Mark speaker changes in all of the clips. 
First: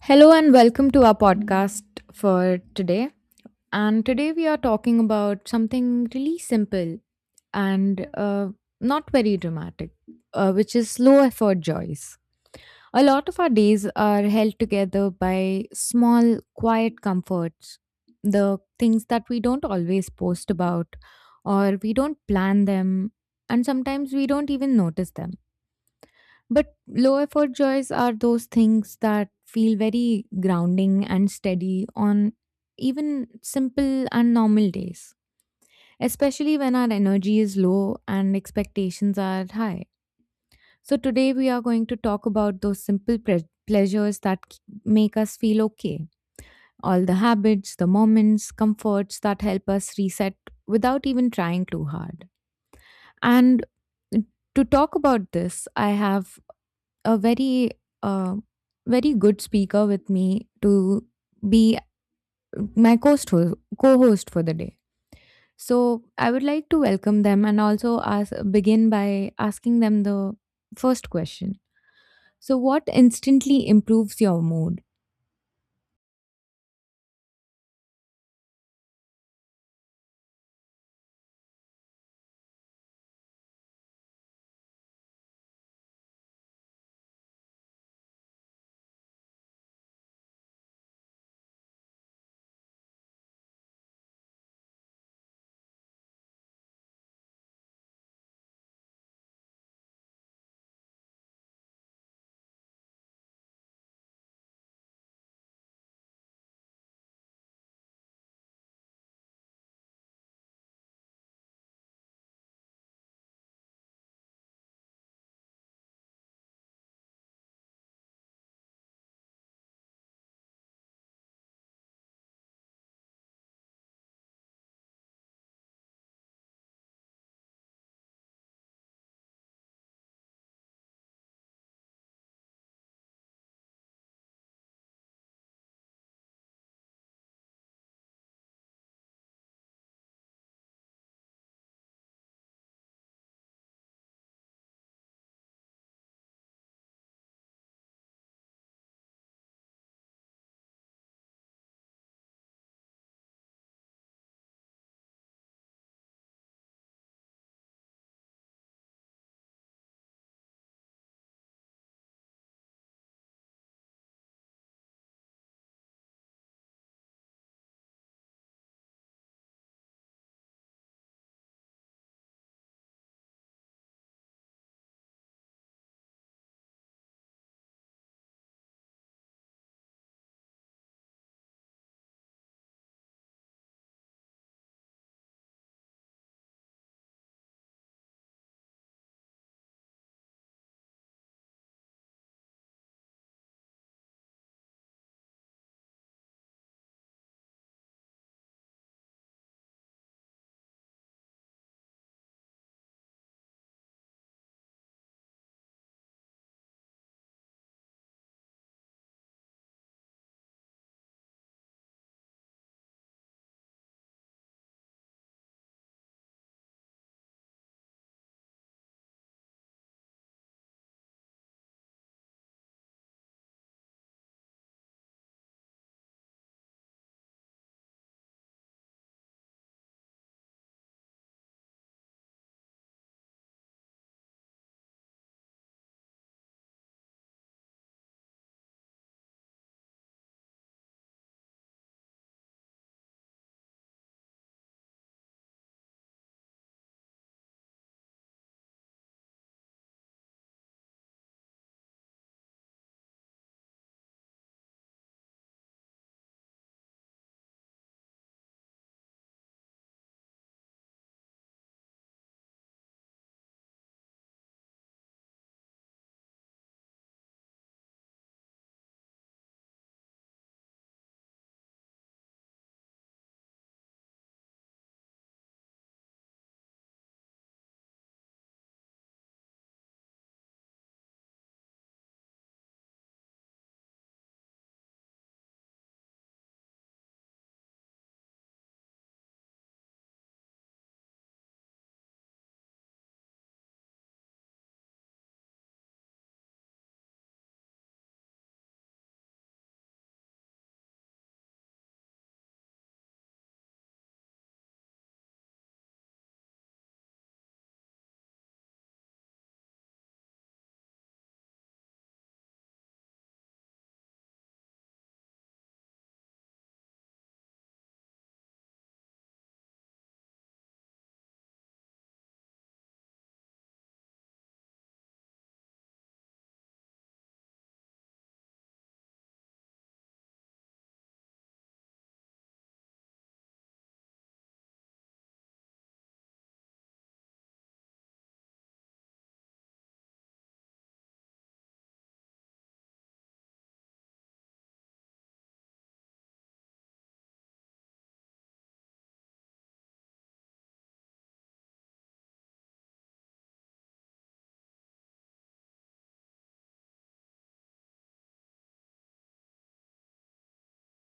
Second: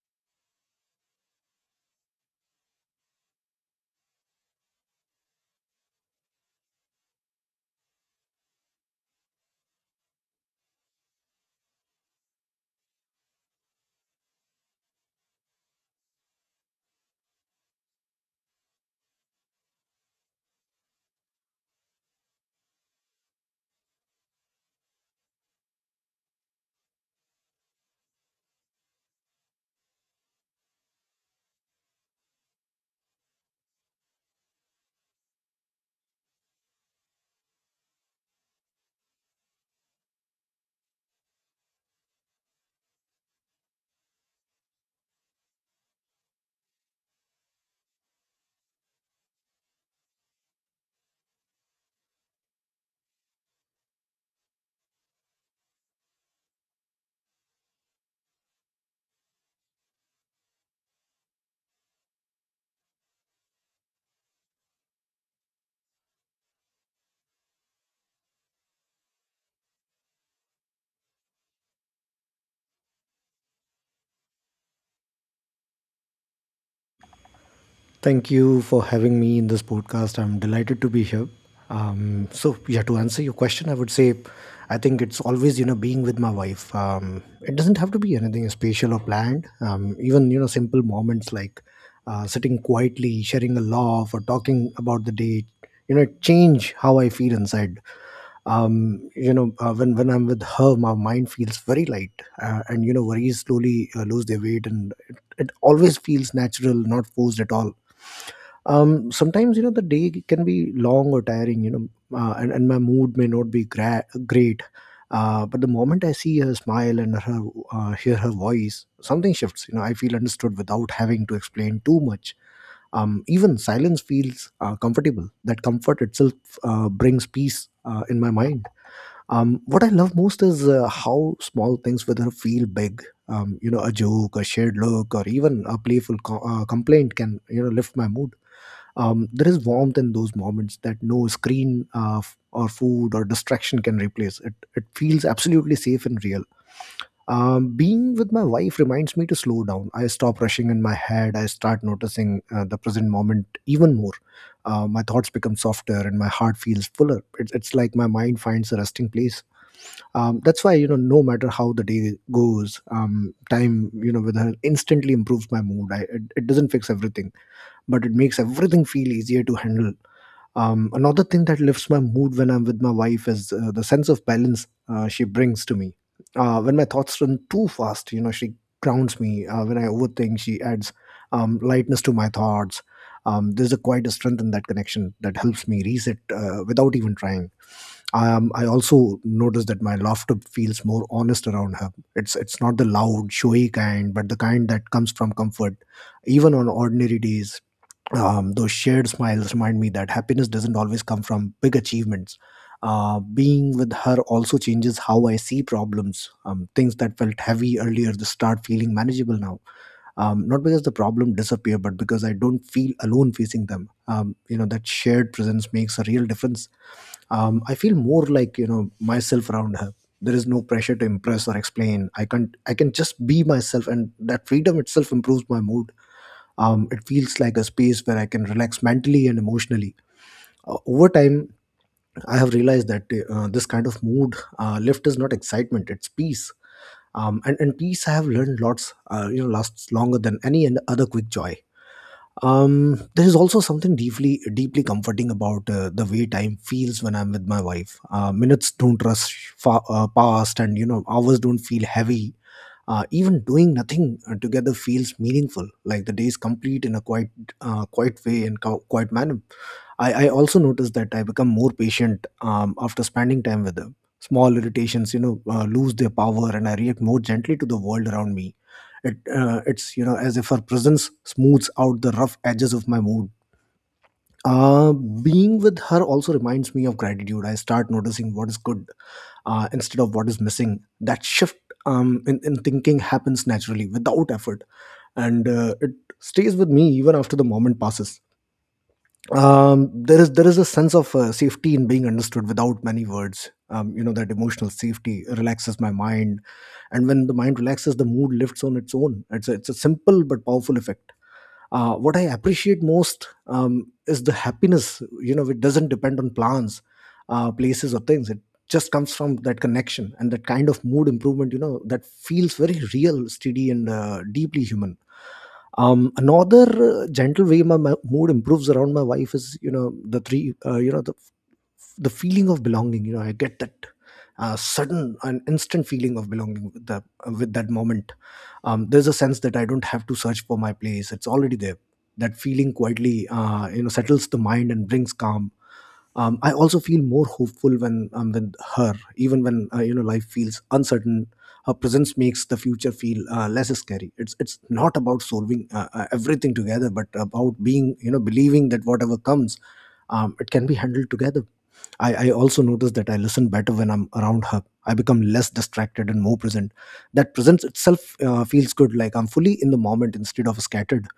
Speaker 1: Hello and welcome to our podcast for today. And today we are talking about something really simple and not very dramatic, which is low effort joys. A lot of our days are held together by small, quiet comforts, the things that we don't always post about or we don't plan them, and sometimes we don't even notice them, but low effort joys are those things that feel very grounding and steady on even simple and normal days, especially when our energy is low and expectations are high. So today we are going to talk about those simple pleasures that make us feel okay. All the habits, the moments, comforts that help us reset without even trying too hard. And to talk about this, I have a very uh, very good speaker with me to be my co-host for the day. So I would like to welcome them and also ask begin by asking them the first question. So, what instantly improves your mood?
Speaker 2: Thank you for having me in this podcast. I'm delighted to be here. So yeah, to answer your question, I would say I think it's always you know being with my wife. It doesn't have to be anything special or planned. Even you know simple moments like sitting quietly, sharing a laugh, or talking about the day. You know, change how I feel inside. When I'm with her, my mind feels very light, and you know worries slowly lose their weight, and it always feels natural, not forced at all. Sometimes you know the day can be long or tiring, you know, and my mood may not be great, but the moment I see her smile and her hear her voice, something shifts. You know, I feel understood without having to explain too much. Even silence feels comfortable. That comfort itself brings peace in my mind. What I love most is how small things with her feel big. You know, a joke, a shared look, or even a playful complaint can you know lift my mood. There is warmth in those moments that no screen, or food, or distraction can replace. It feels absolutely safe and real. Being with my wife reminds me to slow down. I stop rushing in my head. I start noticing the present moment even more. My thoughts become softer and my heart feels fuller. It's like my mind finds a resting place. That's why, you know, no matter how the day goes, time you know with her instantly improves my mood. It doesn't fix everything, but it makes everything feel easier to handle. Another thing that lifts my mood when I'm with my wife is the sense of balance she brings to me. When my thoughts run too fast, you know, she grounds me. When I overthink, she adds lightness to my thoughts. There's a quite a strength in that connection that helps me reset without even trying. I also notice that my laughter feels more honest around her. It's not the loud, showy kind, but the kind that comes from comfort. Even on ordinary days, those shared smiles remind me that happiness doesn't always come from big achievements. Being with her also changes how I see problems. Things that felt heavy earlier just start feeling manageable now. Not because the problem disappear, but because I don't feel alone facing them. You know that shared presence makes a real difference. I feel more like you know myself around her. There is no pressure to impress or explain. I can just be myself, and that freedom itself improves my mood. It feels like a space where I can relax mentally and emotionally. Over time, I have realized that this kind of mood lift is not excitement; it's peace. And peace, I have learned lots. You know, lasts longer than any and other quick joy. There is also something deeply, deeply comforting about the way time feels when I'm with my wife. Minutes don't rush fa- past, and you know, hours don't feel heavy even doing nothing together feels meaningful, like the day is complete in a quiet, quiet way and co- quiet manner. I also noticed that I become more patient after spending time with them. Small irritations, you know, lose their power, and I react more gently to the world around me. It, it's you know as if her presence smooths out the rough edges of my mood being with her also reminds me of gratitude. I start noticing what is good instead of what is missing. That shift in thinking happens naturally without effort, and it stays with me even after the moment passes. There is a sense of safety in being understood without many words. You know that emotional safety relaxes my mind, and when the mind relaxes, the mood lifts on its own. It's a simple but powerful effect. What I appreciate most, is the happiness, you know, it doesn't depend on plans, places, or things. It just comes from that connection, and that kind of mood improvement, you know, that feels very real, steady, and deeply human. Another gentle way my mood improves around my wife is you know the feeling of belonging. You know, I get that sudden and instant feeling of belonging with the with that moment. There's a sense that I don't have to search for my place, it's already there. That feeling quietly you know settles the mind and brings calm. I also feel more hopeful when I'm with her, even when you know life feels uncertain. Her presence makes the future feel less scary. It's not about solving everything together, but about being you know believing that whatever comes, it can be handled together. I also notice that I listen better when I'm around her. I become less distracted and more present. That presence itself feels good, like I'm fully in the moment instead of scattered.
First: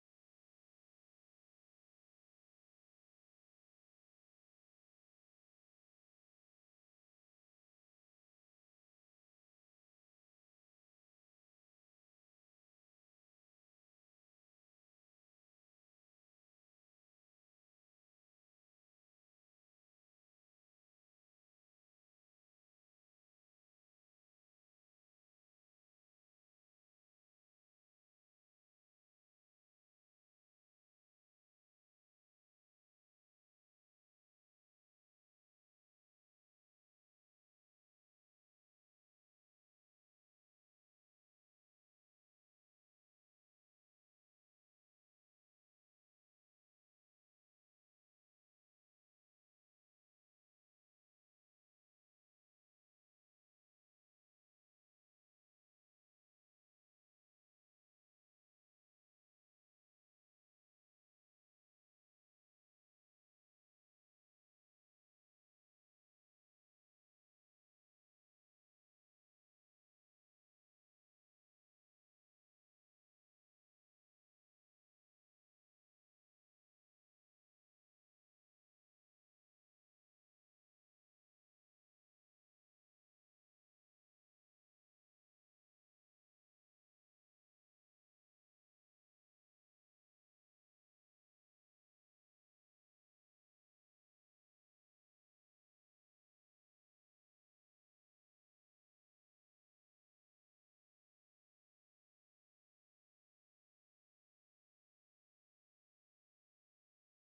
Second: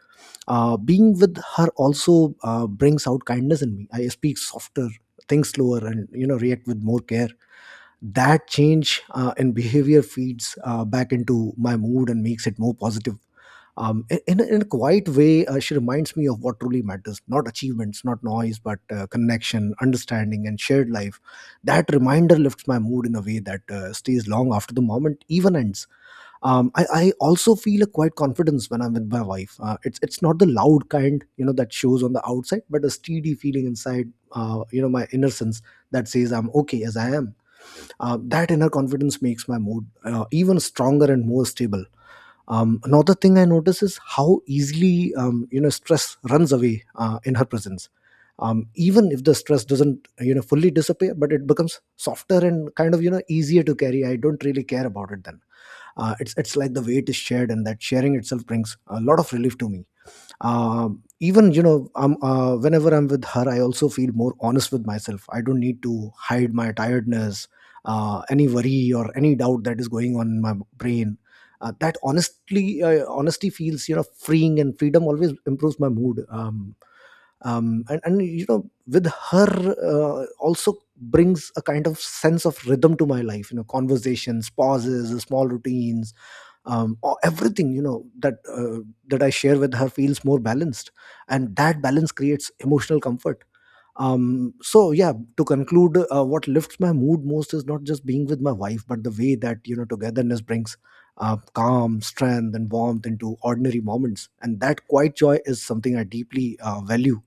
Speaker 2: Being with her also brings out kindness in me. I speak softer, think slower, and you know react with more care. That change in behavior feeds back into my mood and makes it more positive. In a quiet way, she reminds me of what truly matters, not achievements, not noise, but connection, understanding, and shared life. That reminder lifts my mood in a way that stays long after the moment even ends. I also feel a quiet confidence when I'm with my wife. It's not the loud kind, you know, that shows on the outside, but a steady feeling inside, you know, my inner sense that says I'm okay as I am. That inner confidence makes my mood even stronger and more stable. Another thing I notice is how easily, you know, stress runs away in her presence. Even if the stress doesn't, you know, fully disappear, but it becomes softer and kind of, you know, easier to carry. I don't really care about it then. It's like the weight is shared, and that sharing itself brings a lot of relief to me. Even you know Whenever I'm with her, I also feel more honest with myself. I don't need to hide my tiredness, any worry, or any doubt that is going on in my brain. Uh, that honestly uh, honesty feels you know freeing, and freedom always improves my mood. And you know with her also brings a kind of sense of rhythm to my life. You know, conversations, pauses, small routines, or everything you know that that I share with her feels more balanced, and that balance creates emotional comfort. So yeah, to conclude, what lifts my mood most is not just being with my wife, but the way that you know togetherness brings calm, strength, and warmth into ordinary moments, and that quiet joy is something I deeply value.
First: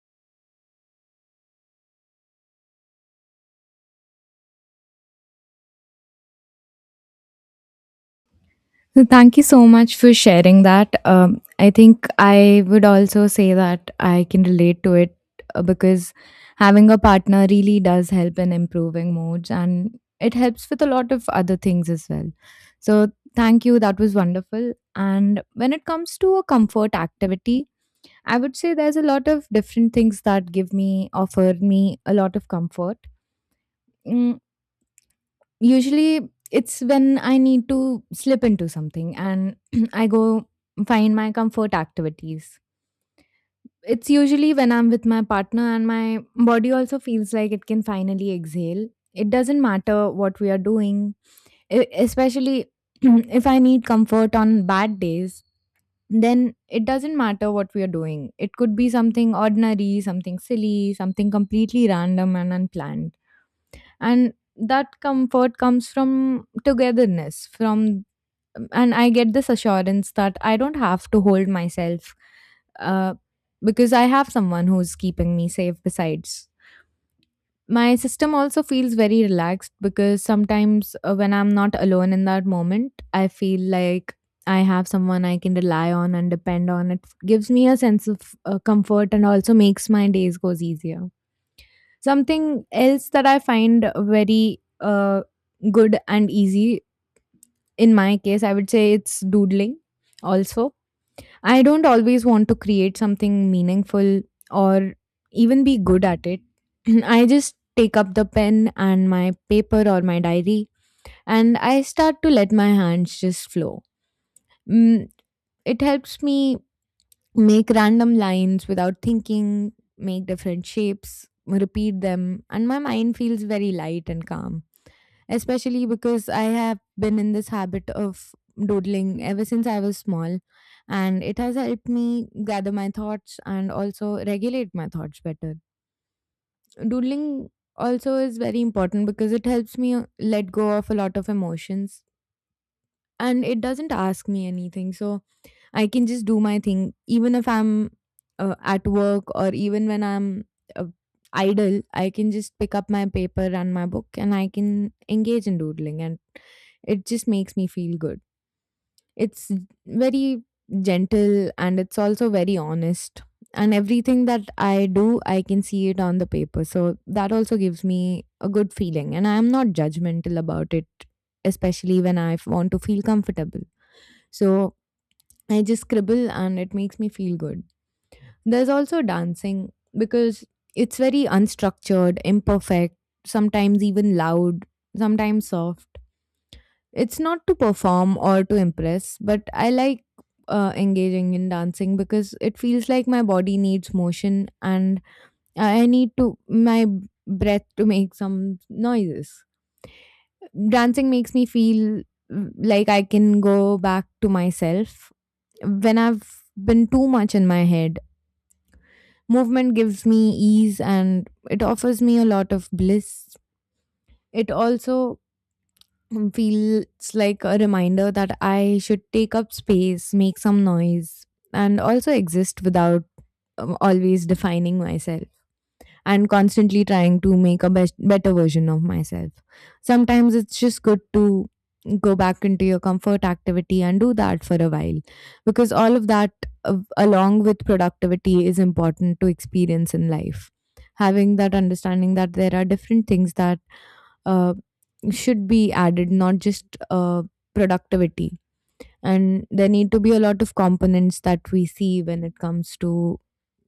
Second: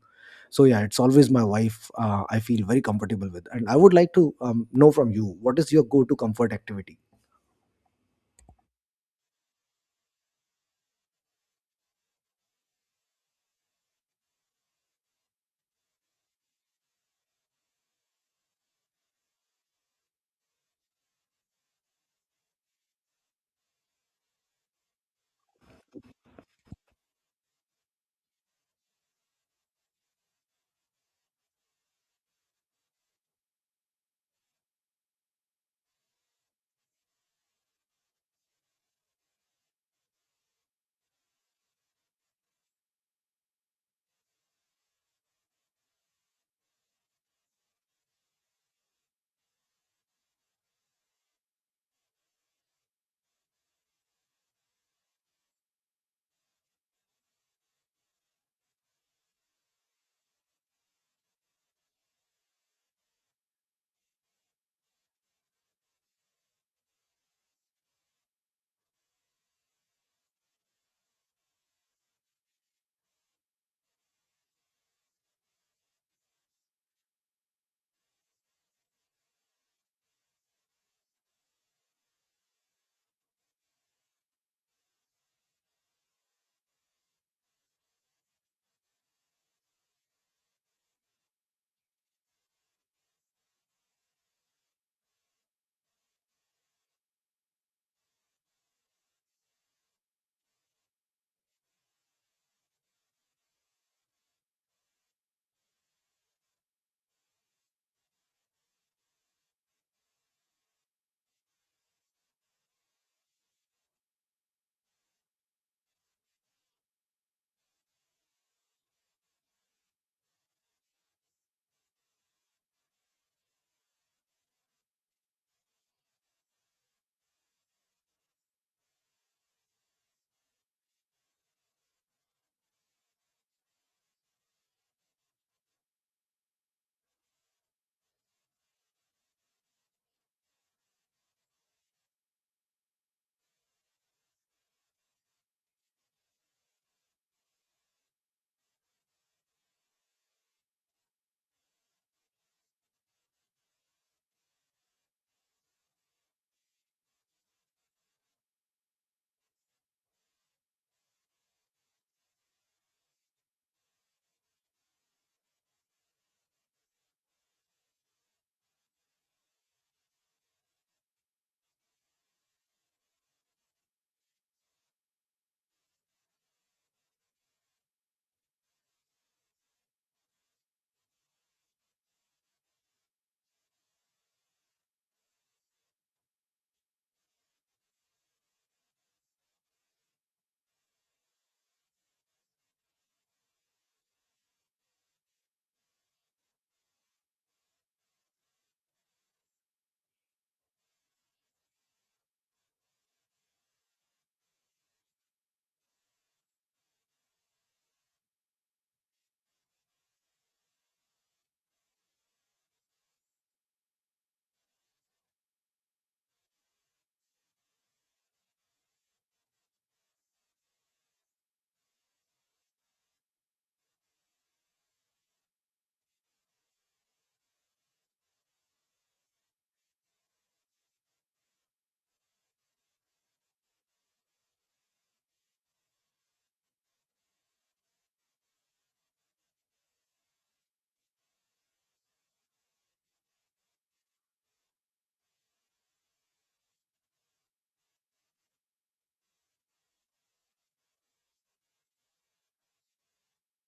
Speaker 2: So yeah, it's always my wife. I feel very comfortable with, and I would like to know from you, what is your go-to comfort activity?
Speaker 1: So thank you so much for sharing that. I think I would also say that I can relate to it because having a partner really does help in improving moods, and it helps with a lot of other things as well. So, thank you. That was wonderful. And when it comes to a comfort activity, I would say there's a lot of different things that give me, offer me a lot of comfort. Mm, usually, it's when I need to slip into something and I go find my comfort activities. It's usually when I'm with my partner and my body also feels like it can finally exhale. It doesn't matter what we are doing, especially if I need comfort on bad days, then it doesn't matter what we are doing. It could be something ordinary, something silly, something completely random and unplanned, and that comfort comes from togetherness from, and I get this assurance that I don't have to hold myself, uh, because I have someone who's keeping me safe besides. My system also feels very relaxed because sometimes, when I'm not alone in that moment, I feel like I have someone I can rely on and depend on. It gives me a sense of comfort and also makes my days goes easier. Something else that I find very good and easy in my case, I would say it's doodling also. I don't always want to create something meaningful or even be good at it. I just take up the pen and my paper or my diary and I start to let my hands just flow. Mm, it helps me make random lines without thinking, make different shapes, repeat them, and my mind feels very light and calm. Especially because I have been in this habit of doodling ever since I was small, and it has helped me gather my thoughts and also regulate my thoughts better. Doodling also is very important because it helps me let go of a lot of emotions, and it doesn't ask me anything. So I can just do my thing, even if I'm at work, or even when I'm uh, idle. I can just pick up my paper and my book, and I can engage in doodling, and it just makes me feel good. It's very gentle and it's also very honest. And everything that I do, I can see it on the paper. So that also gives me a good feeling. And I'm not judgmental about it, especially when I want to feel comfortable. So I just scribble and it makes me feel good. There's also dancing because it's very unstructured, imperfect, sometimes even loud, sometimes soft. It's not to perform or to impress, but I like engaging in dancing because it feels like my body needs motion and I need to my breath to make some noises. Dancing makes me feel, mm, like I can go back to myself when I've been too much in my head. Movement gives me ease and it offers me a lot of bliss. It also feels like a reminder that I should take up space, make some noise, and also exist without always defining myself and constantly trying to make a best, better version of myself. Sometimes it's just good to go back into your comfort activity and do that for a while, because all of that, along with productivity, is important to experience in life. Having that understanding that there are different things that uh, should be added, not just uh, productivity. And there need to be a lot of components that we see when it comes to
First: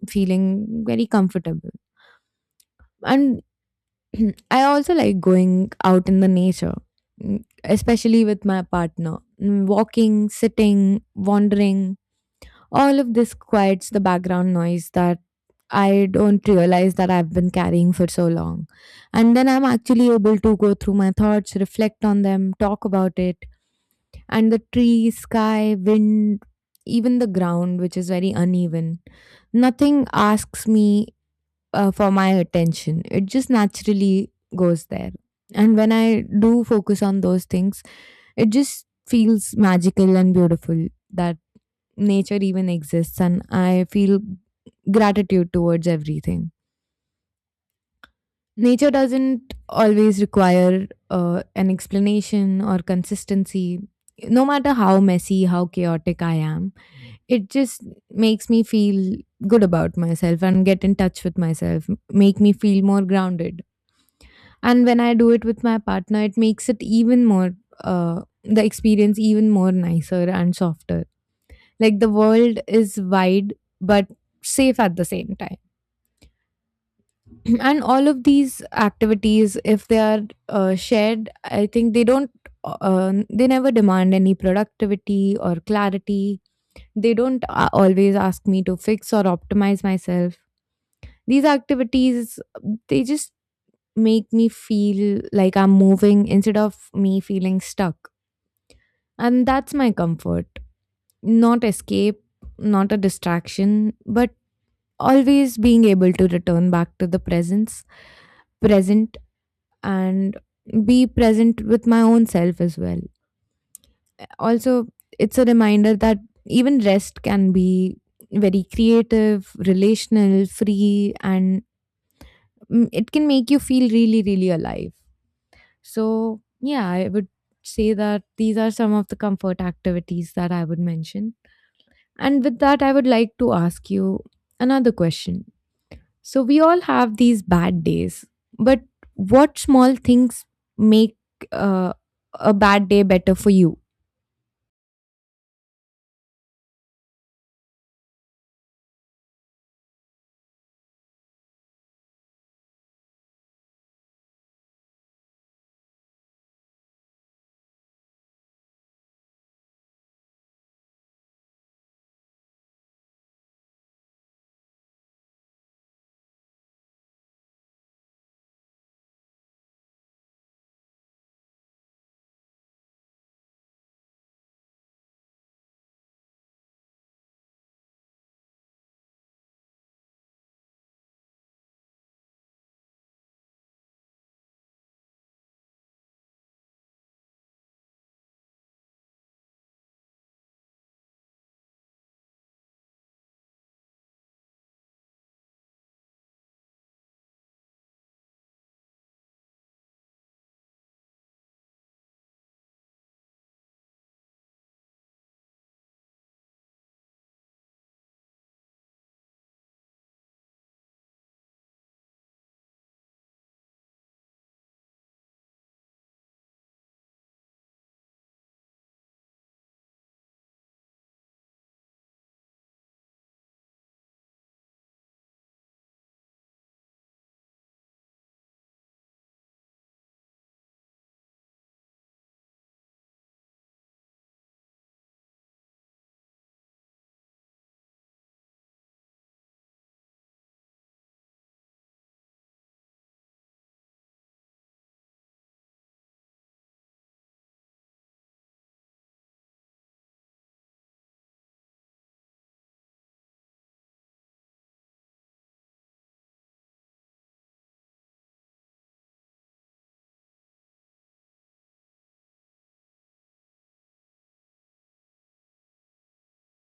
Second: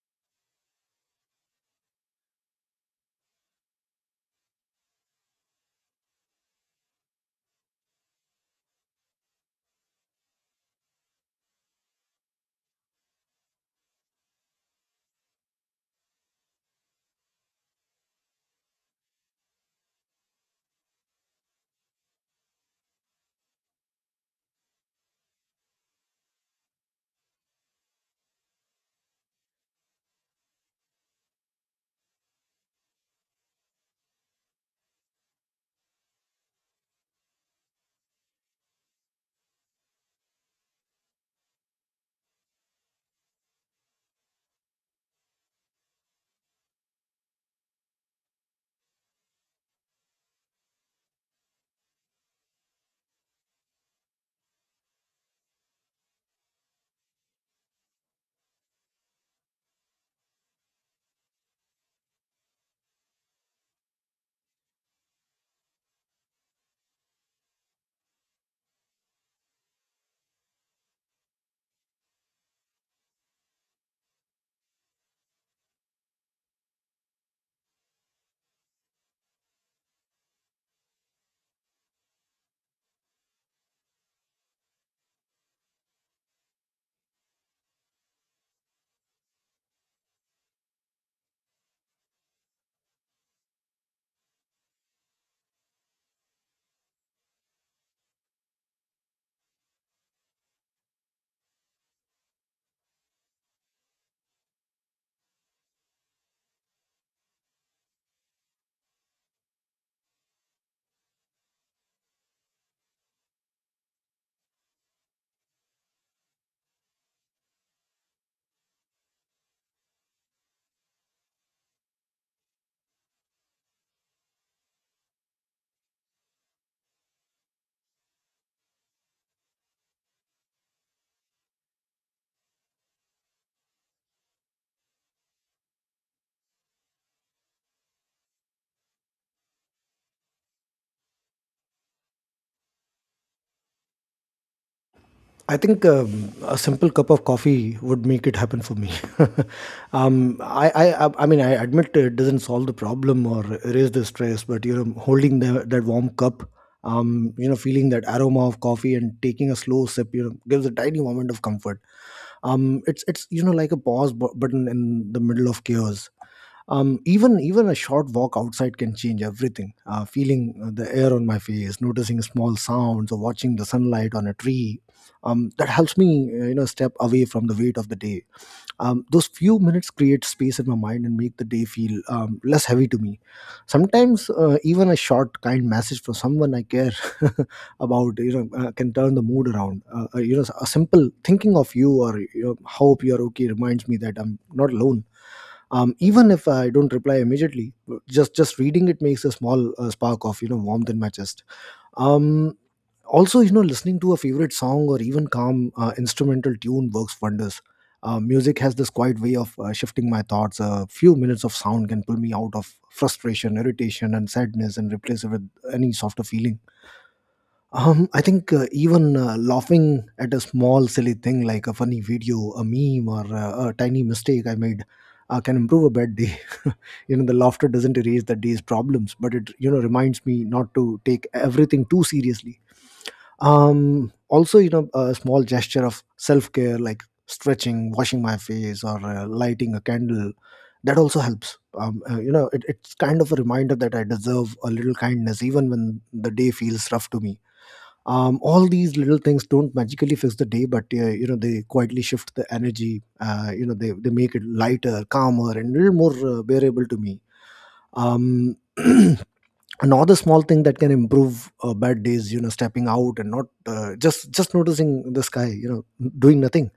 Speaker 1: feeling very comfortable. And I also like going out in the nature, mm, especially with my partner. Mm, walking, sitting, wandering, all of this quiets the background noise that I don't realize that I've been carrying for so long. And then I'm actually able to go through my thoughts, reflect on them, talk about it. And the tree, sky, wind, even the ground, which is very uneven, nothing asks me for my attention. It just naturally goes there. And when I do focus on those things, it just feels magical and beautiful that nature even exists. And I feel gratitude towards everything. Nature doesn't always require an explanation or consistency. No matter how messy, how chaotic I am, it just makes me feel good about myself and get in touch with myself, make me feel more grounded. And when I do it with my partner, it makes it even more, the experience even more nicer and softer. Like the world is wide, but safe at the same time. And all of these activities, if they are shared, I think they don't, they never demand any productivity or clarity. They don't always ask me to fix or optimize myself. These activities, they just make me feel like I'm moving instead of me feeling stuck. And that's my comfort. Not escape, not a distraction, but always being able to return back to the presence, present, and be present with my own self as well. Also, it's a reminder that even rest can be very creative, relational, free, and, mm, it can make you feel really, really alive. So, yeah, I would say that these are some of the comfort activities that I would mention. And with that, I would like to ask you another question. So, we all have these bad days, but what small things make uh, a bad day better for you?
Speaker 2: I think a simple cup of coffee would make it happen for me. I mean, I admit it doesn't solve the problem or erase the stress, but you know, holding that warm cup, you know, feeling that aroma of coffee and taking a slow sip, you know, gives a tiny moment of comfort. It's you know like a pause button in the middle of chaos. Even a short walk outside can change everything, feeling the air on my face, noticing small sounds or watching the sunlight on a tree. That helps me, you know, step away from the weight of the day. Those few minutes create space in my mind and make the day feel less heavy to me. Sometimes even a short kind message from someone I care about, you know, can turn the mood around. You know, a simple thinking of you or, you know, hope you're okay reminds me that I'm not alone. Even if I don't reply immediately, just reading it makes a small spark of, you know, warmth in my chest. Um, Also, you know, listening to a favorite song or even calm instrumental tune works wonders. Music has this quiet way of shifting my thoughts. A few minutes of sound can pull me out of frustration, irritation, and sadness, and replace it with any softer feeling. I think, even laughing at a small silly thing like a funny video, a meme, or a tiny mistake I made can improve a bad day. You know, the laughter doesn't erase the day's problems, but it, you know, reminds me not to take everything too seriously. Also, you know, a small gesture of self care like stretching, washing my face, or lighting a candle, that also helps. You know, it's kind of a reminder that I deserve a little kindness even when the day feels rough to me. All these little things don't magically fix the day, but, you know, they quietly shift the energy. You know, they make it lighter, calmer, and a little more bearable to me. um, Another small thing that can improve bad days, you know, stepping out and not just noticing the sky, you know, doing nothing,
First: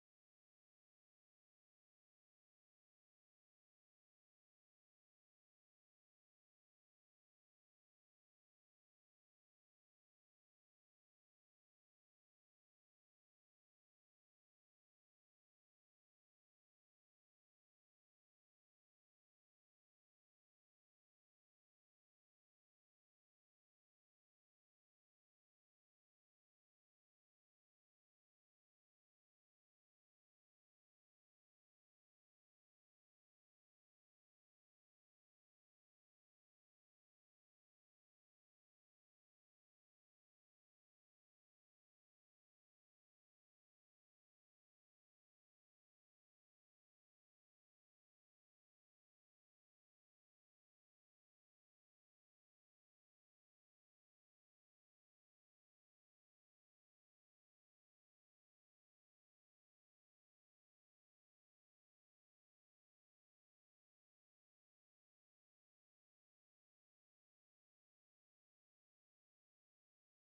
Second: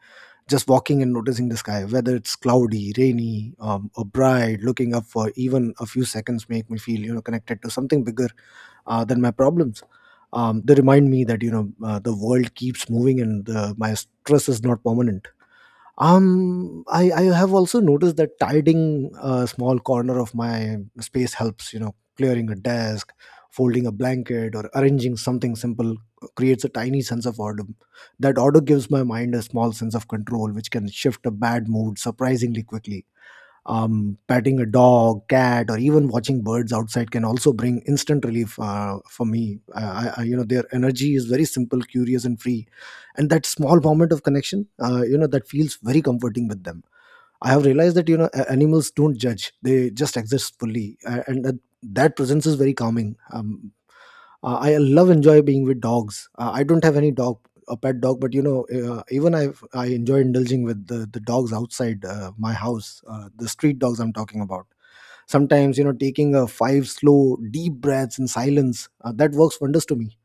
Speaker 2: just walking and noticing the sky, whether it's cloudy, rainy, or bright. Looking up for even a few seconds make me feel, you know, connected to something bigger than my problems. They remind me that, you know, the world keeps moving and, my stress is not permanent. Um, I have also noticed that tidying a small corner of my space helps. You know, clearing a desk, folding a blanket, or arranging something simple creates a tiny sense of order. That order gives my mind a small sense of control, which can shift a bad mood surprisingly quickly. Patting a dog, cat, or even watching birds outside can also bring instant relief, for me. You know, their energy is very simple, curious, and free, and that small moment of connection, you know, that feels very comforting with them. I have realized that, you know, animals don't judge; they just exist fully, and that presence is very calming. I love enjoy being with dogs. I don't have any dog, a pet dog, but, you know, even I enjoy indulging with the dogs outside my house, the street dogs I'm talking about. Sometimes, you know, taking a five slow deep breaths in silence, that works wonders to me.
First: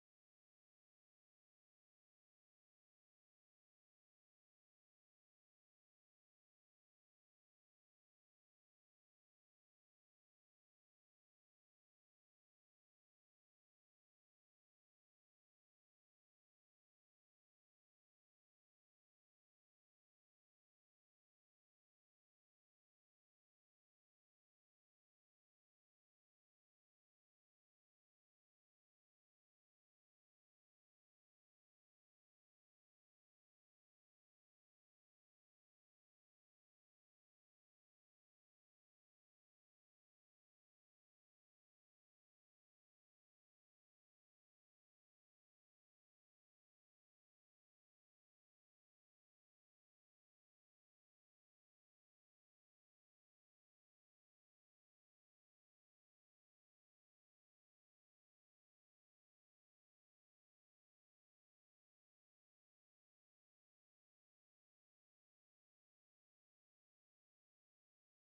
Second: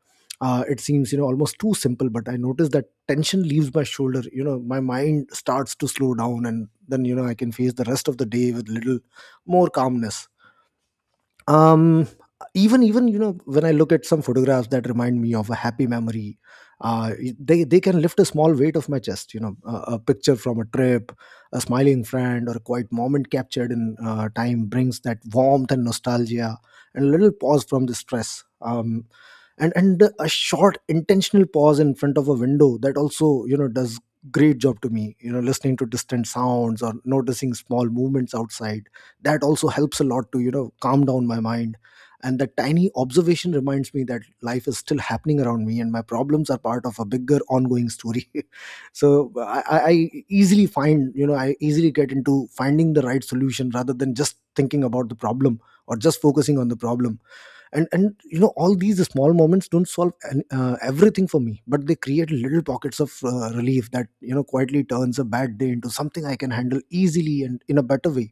Speaker 2: It seems, you know, almost too simple, but I notice that tension leaves my shoulder, you know, my mind starts to slow down, and then, you know, I can face the rest of the day with little more calmness. um Even, you know, when I look at some photographs that remind me of a happy memory, uh they can lift a small weight off my chest, you know, a picture from a trip, a smiling friend, or a quiet moment captured in time brings that warmth and nostalgia and a little pause from the stress. And a short intentional pause in front of a window, that also, you know, does great job to me. You know, listening to distant sounds or noticing small movements outside, that also helps a lot to, you know, calm down my mind. And that tiny observation reminds me that life is still happening around me and my problems are part of a bigger ongoing story. So, I easily find, you know, I easily get into finding the right solution rather than just thinking about the problem, or just focusing on the problem. And, you know, all these small moments don't solve everything for me, but they create little pockets of relief that, you know, quietly turns a bad day into something I can handle easily and in a better way.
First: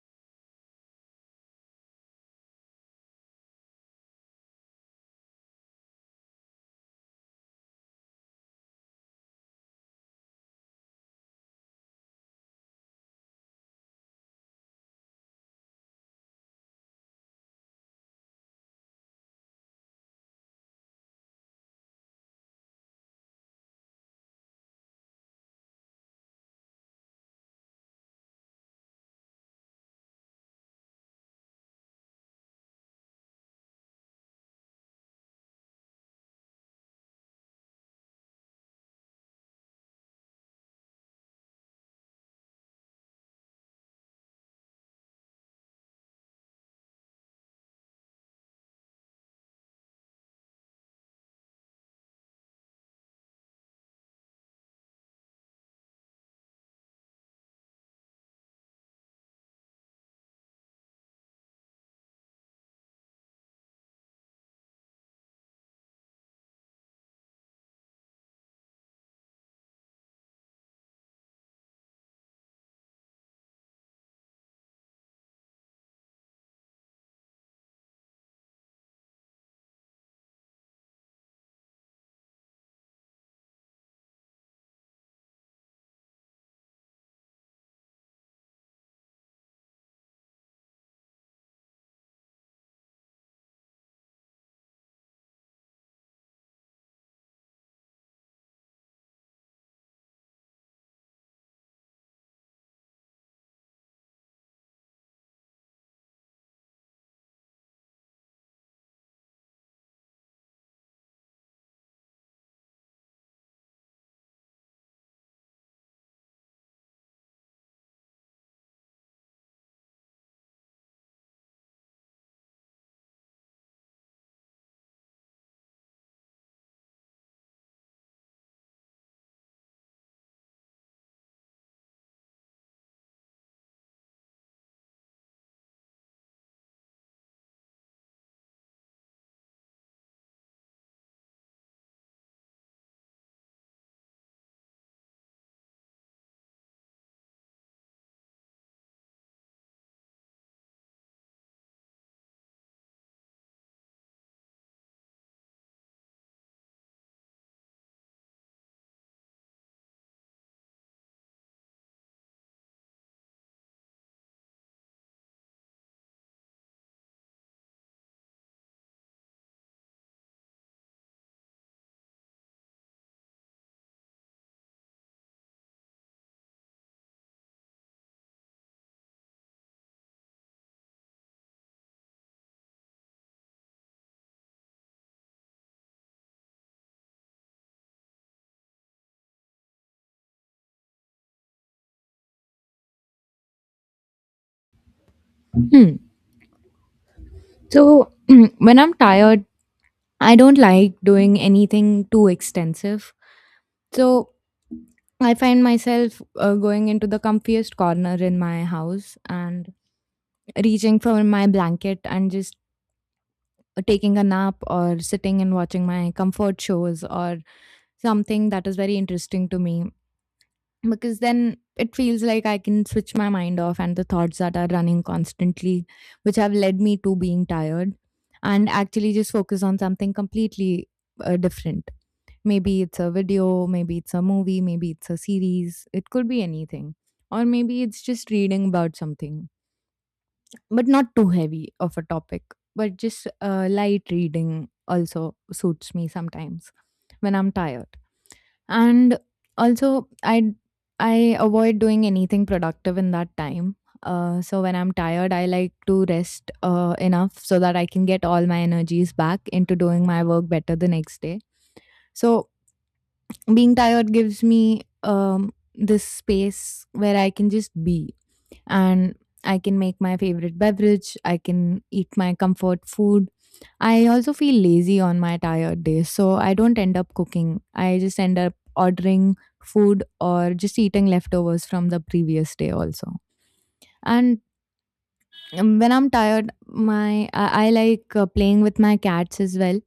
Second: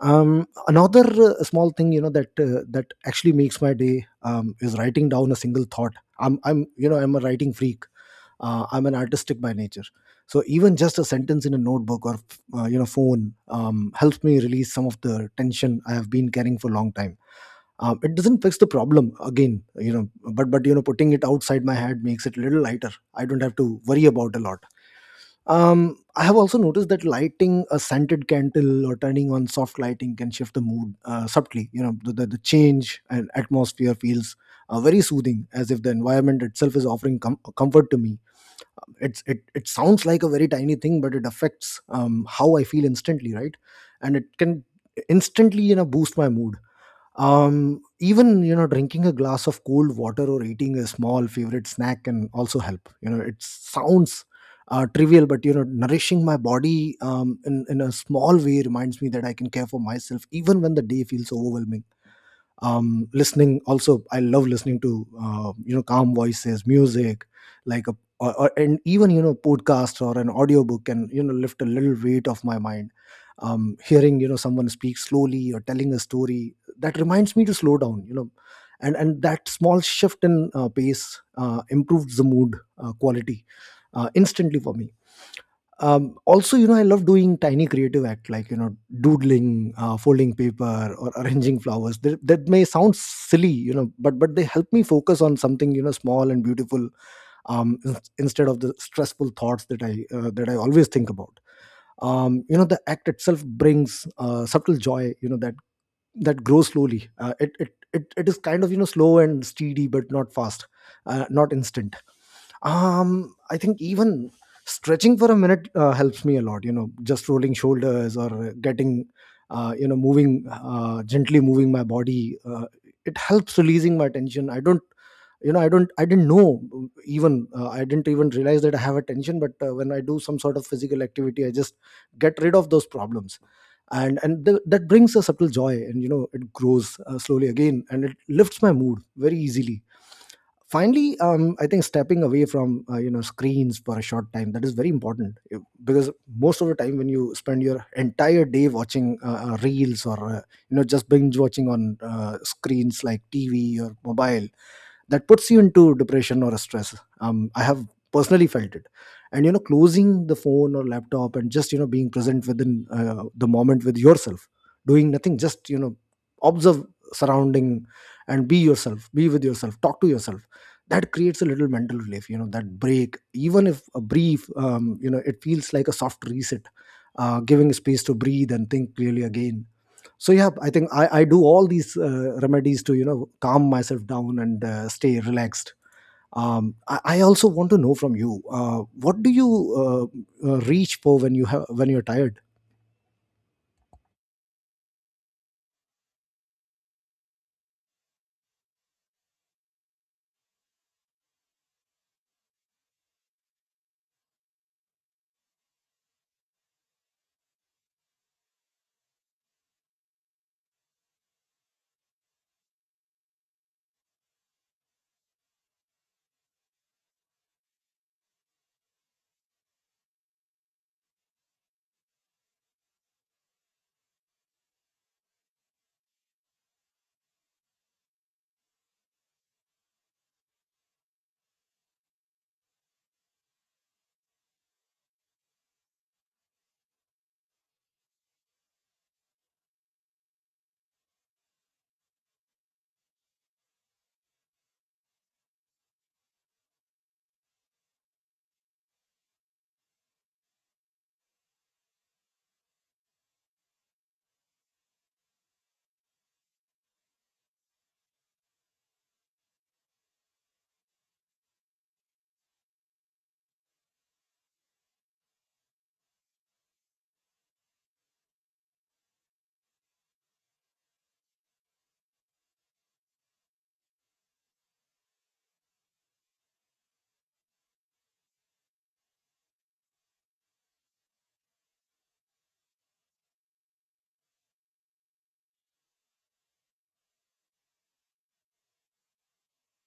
Speaker 2: Um, another small thing, you know, that that actually makes my day is writing down a single thought. I'm, you know, I'm a writing freak. I'm an artistic by nature, so even just a sentence in a notebook or, you know, phone helps me release some of the tension I have been carrying for a long time. It doesn't fix the problem again, you know, but, you know, putting it outside my head makes it a little lighter. I don't have to worry about a lot. I have also noticed that lighting a scented candle or turning on soft lighting can shift the mood subtly. You know, the change and atmosphere feels very soothing, as if the environment itself is offering comfort to me. It sounds like a very tiny thing, but it affects, how I feel instantly, right? And it can instantly, you know, boost my mood. Um, even, you know, drinking a glass of cold water or eating a small favorite snack can also help. You know, it sounds, trivial, but, you know, nourishing my body, um, in a small way reminds me that I can care for myself even when the day feels overwhelming. Um, listening, also, I love listening to, you know, calm voices, music like a, and even, you know, podcast or an audiobook, can, you know, lift a little weight off my mind. Um, hearing, you know, someone speak slowly or telling a story that reminds me to slow down, you know. And that small shift in, pace improves the mood quality instantly for me. Um, also, you know, I love doing tiny creative act like, you know, doodling, folding paper, or arranging flowers. That may sound silly, you know, but they help me focus on something, you know, small and beautiful, instead of the stressful thoughts that I always think about. Um, you know, the act itself brings subtle joy, you know, that grows slowly. It is kind of, you know, slow and steady but not fast, not instant. Um, I think even stretching for a minute helps me a lot. You know, just rolling shoulders or getting, you know, moving, gently moving my body, it helps releasing my tension. I didn't know, even I didn't even realize that I have a tension, but, when I do some sort of physical activity, I just get rid of those problems. That brings a subtle joy, and, you know, it grows slowly again, and it lifts my mood very easily. Finally, I think stepping away from, you know, screens for a short time, that is very important. Because most of the time when you spend your entire day watching, reels or, you know, just binge watching on, screens like TV or mobile, that puts you into depression or a stress. Um, I have personally felt it. And, you know, closing the phone or laptop and just, you know, being present within, the moment with yourself, doing nothing, just, you know, observe surrounding and be yourself, be with yourself, talk to yourself. That creates a little mental relief. You know, that break, even if a brief, you know, it feels like a soft reset, giving space to breathe and think clearly again. So, yeah, I think I do all these remedies to, you know, calm myself down and, stay relaxed. Um, I also want to know from you, what do you reach for when you have, when you're tired?
Speaker 1: Hmm. So when I'm tired, I don't like doing anything too extensive. So I find myself going into the comfiest corner in my house and reaching for my blanket and just taking a nap or sitting and watching my comfort shows or something that is very interesting to me, because then it feels like I can switch my mind off and the thoughts that are running constantly, which have led me to being tired, and actually just focus on something completely different. Maybe it's a video, maybe it's a movie, maybe it's a series, it could be anything. Or maybe it's just reading about something, but not too heavy of a topic, but just light reading also suits me sometimes when I'm tired. And also, I avoid doing anything productive in that time. So when I'm tired, I like to rest enough so that I can get all my energies back into doing my work better the next day. So being tired gives me, this space where I can just be, and I can make my favorite beverage, I can eat my comfort food. I also feel lazy on my tired days, so I don't end up cooking. I just end up ordering food or just eating leftovers from the previous day also. And when I'm tired, my I like playing with my cats as well.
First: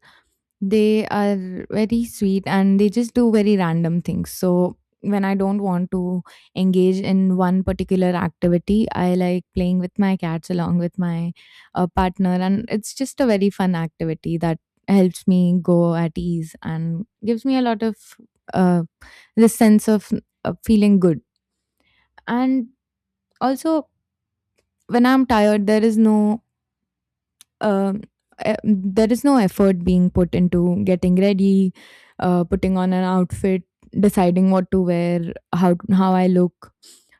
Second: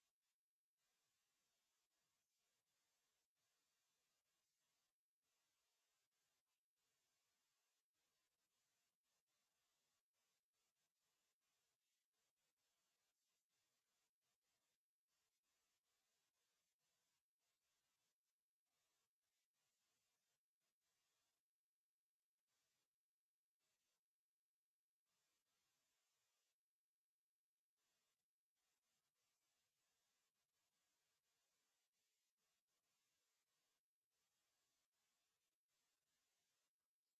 Speaker 1: They are very sweet and they just do very random things. So when I don't want to engage in one particular activity, I like playing with my cats along with my partner, and it's just a very fun activity that helps me go at ease and gives me a lot of uh, this sense of feeling good. And also, when I'm tired, there is no um, there is no effort being put into getting ready, putting on an outfit, deciding what to wear, how I look.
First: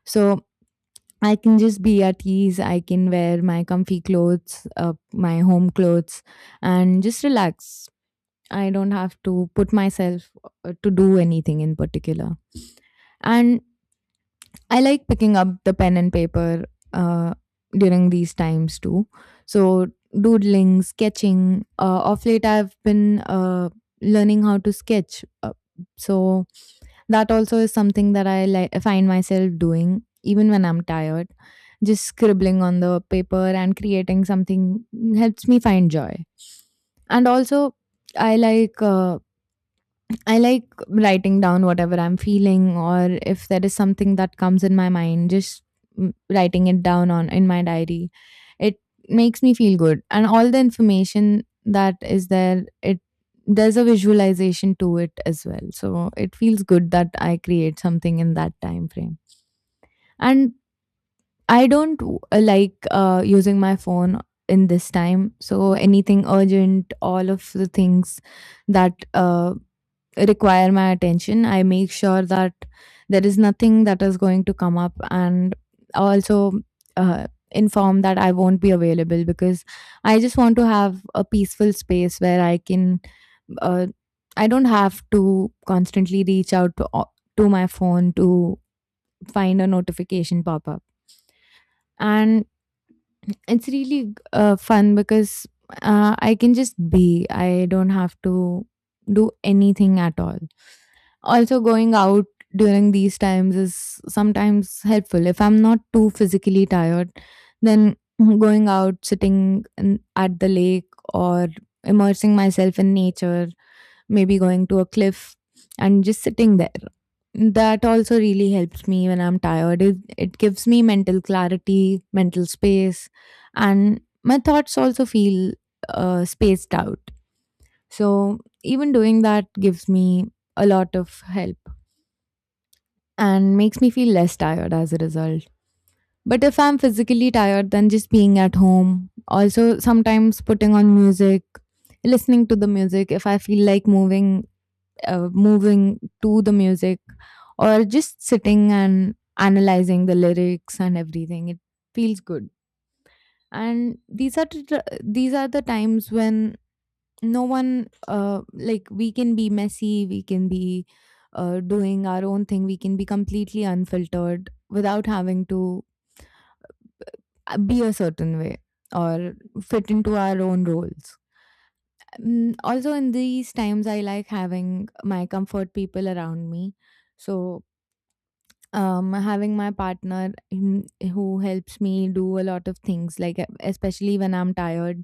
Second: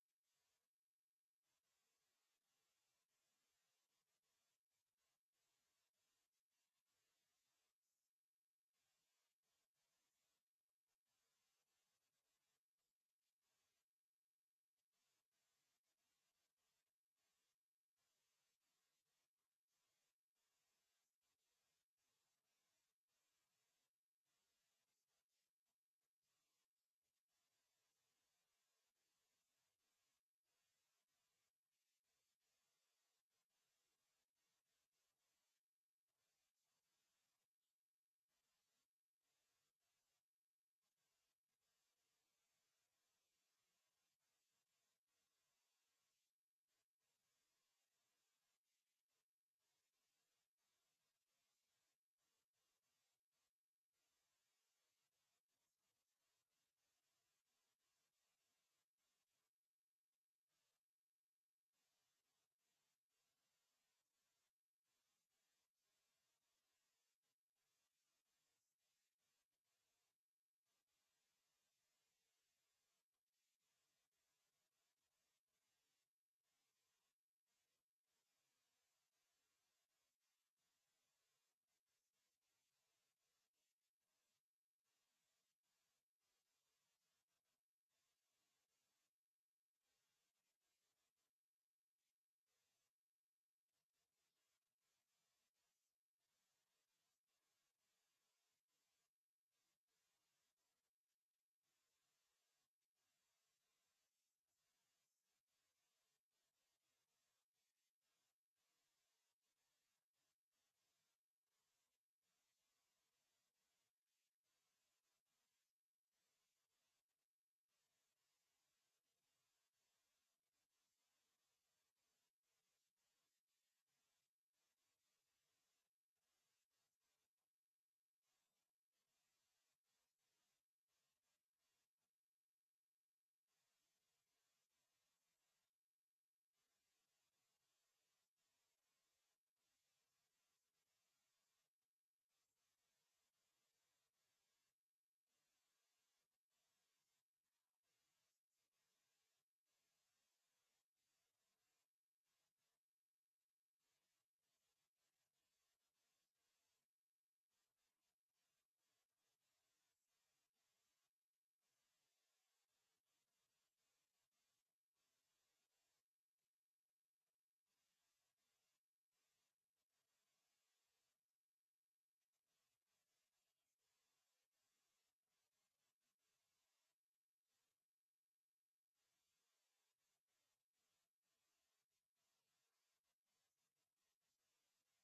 Speaker 1: So I can just be at ease. I can wear my comfy clothes, my home clothes, and just relax. I don't have to put myself to do anything in particular. And I like picking up the pen and paper uh, during these times too. So, doodling, sketching. Of late, I've been learning how to sketch. So that also is something that I find myself doing even when I'm tired. Just scribbling on the paper and creating something helps me find joy. And also, I like uh, I like writing down whatever I'm feeling, or if there is something that comes in my mind, just writing it down on in my diary. It makes me feel good. And all the information that is there, it there's a visualization to it as well. So it feels good that I create something in that time frame. And I don't like using my phone in this time. So anything urgent, all of the things that require my attention, I make sure that there is nothing that is going to come up, and also inform that I won't be available, because I just want to have a peaceful space where I can. Uh, I don't have to constantly reach out to my phone to find a notification pop up. And it's really fun, because I can just be. I don't have to do anything at all. Also, going out during these times is sometimes helpful. If I'm not too physically tired, then going out, sitting in, at the lake, or immersing myself in nature, maybe going to a cliff and just sitting there. That also really helps me when I'm tired. It gives me mental clarity, mental space, and my thoughts also feel spaced out. So, even doing that gives me a lot of help and makes me feel less tired as a result. But if I'm physically tired, then just being at home, also sometimes putting on music, listening to the music, if I feel like moving, moving to the music, or just sitting and analyzing the lyrics and everything, it feels good. And these are the times when no one like, we can be messy, we can be doing our own thing, we can be completely unfiltered without having to be a certain way or fit into our own roles. Also in these times I like having my comfort people around me. So having my partner, who helps me do a lot of things, like especially when I'm tired,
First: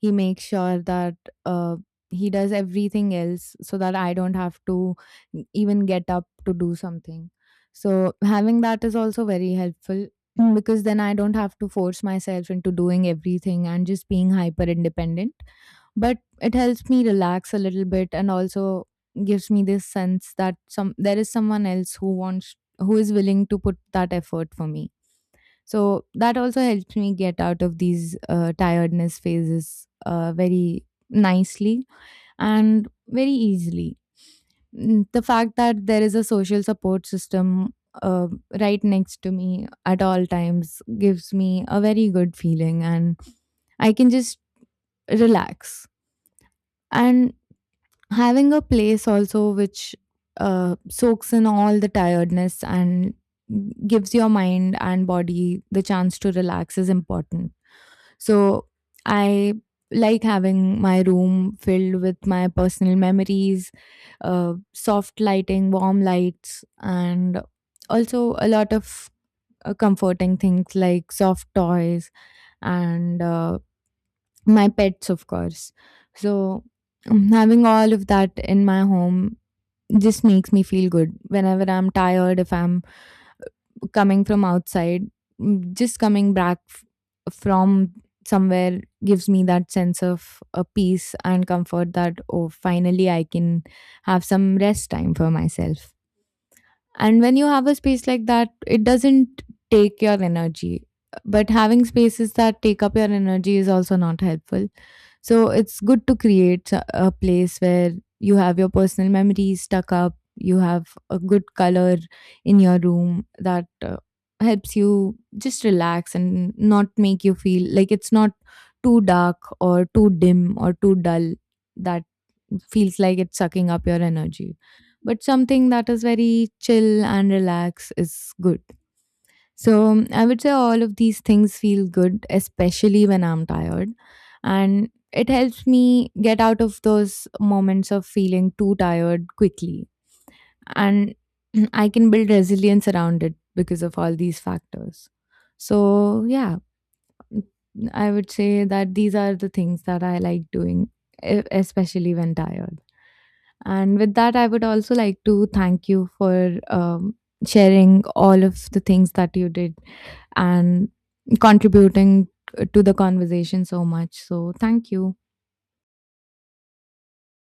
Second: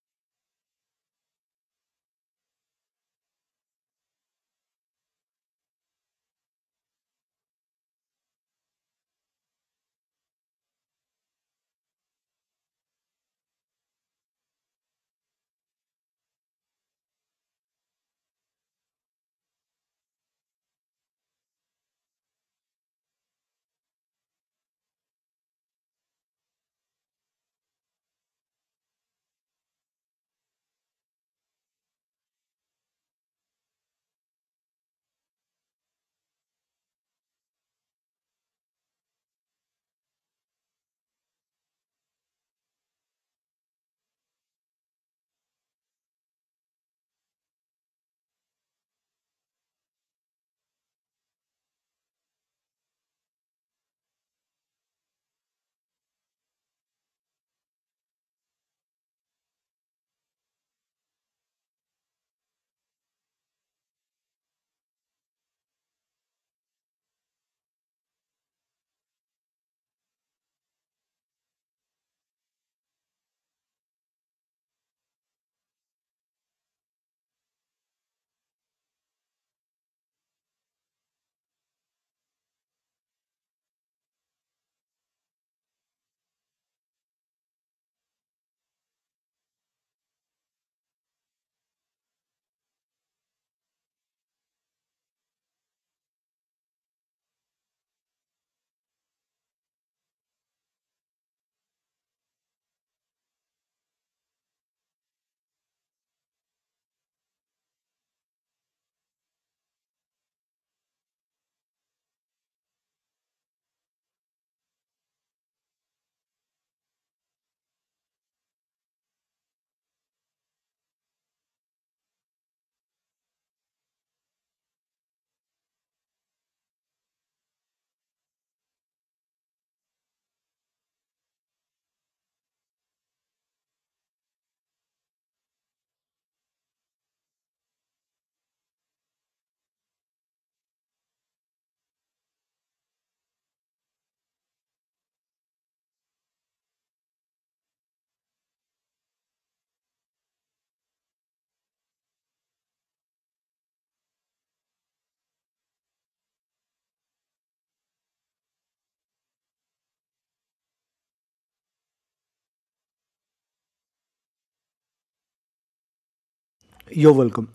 Speaker 1: he makes sure that uh, he does everything else, so that I don't have to even get up to do something. So having that is also very helpful, because then I don't have to force myself into doing everything and just being hyper independent. But it helps me relax a little bit, and also gives me this sense that some there is someone else who wants who is willing to put that effort for me. So that also helps me get out of these tiredness phases very nicely and very easily. The fact that there is a social support system uh, right next to me at all times gives me a very good feeling, and I can just relax. And having a place also which soaks in all the tiredness and gives your mind and body the chance to relax is important. So I like having my room filled with my personal memories, soft lighting, warm lights, and also a lot of comforting things like soft toys, and my pets of course. So having all of that in my home just makes me feel good whenever I'm tired, if I'm coming from outside, just from somewhere, gives me that sense of peace and comfort, that oh, finally I can have some rest time for myself. And when you have a space like that, it doesn't take your energy. But having spaces that take up your energy is also not helpful. So it's good to create a place where you have your personal memories stuck up, you have a good color in your room that helps you just relax, and not make you feel like it's not too dark or too dim or too dull, that feels like it's sucking up your energy. But something that is very chill and relax is good. So I would say all of these things feel good, especially when I'm tired. And it helps me get out of those moments of feeling too tired quickly. And I can build resilience around it because of all these factors. So, yeah, I would say that these are the things that I like doing, especially when tired. And with that, I would also like to thank you for sharing all of the things that you did, and contributing to the conversation so much. So, thank you.
Speaker 2: You're welcome.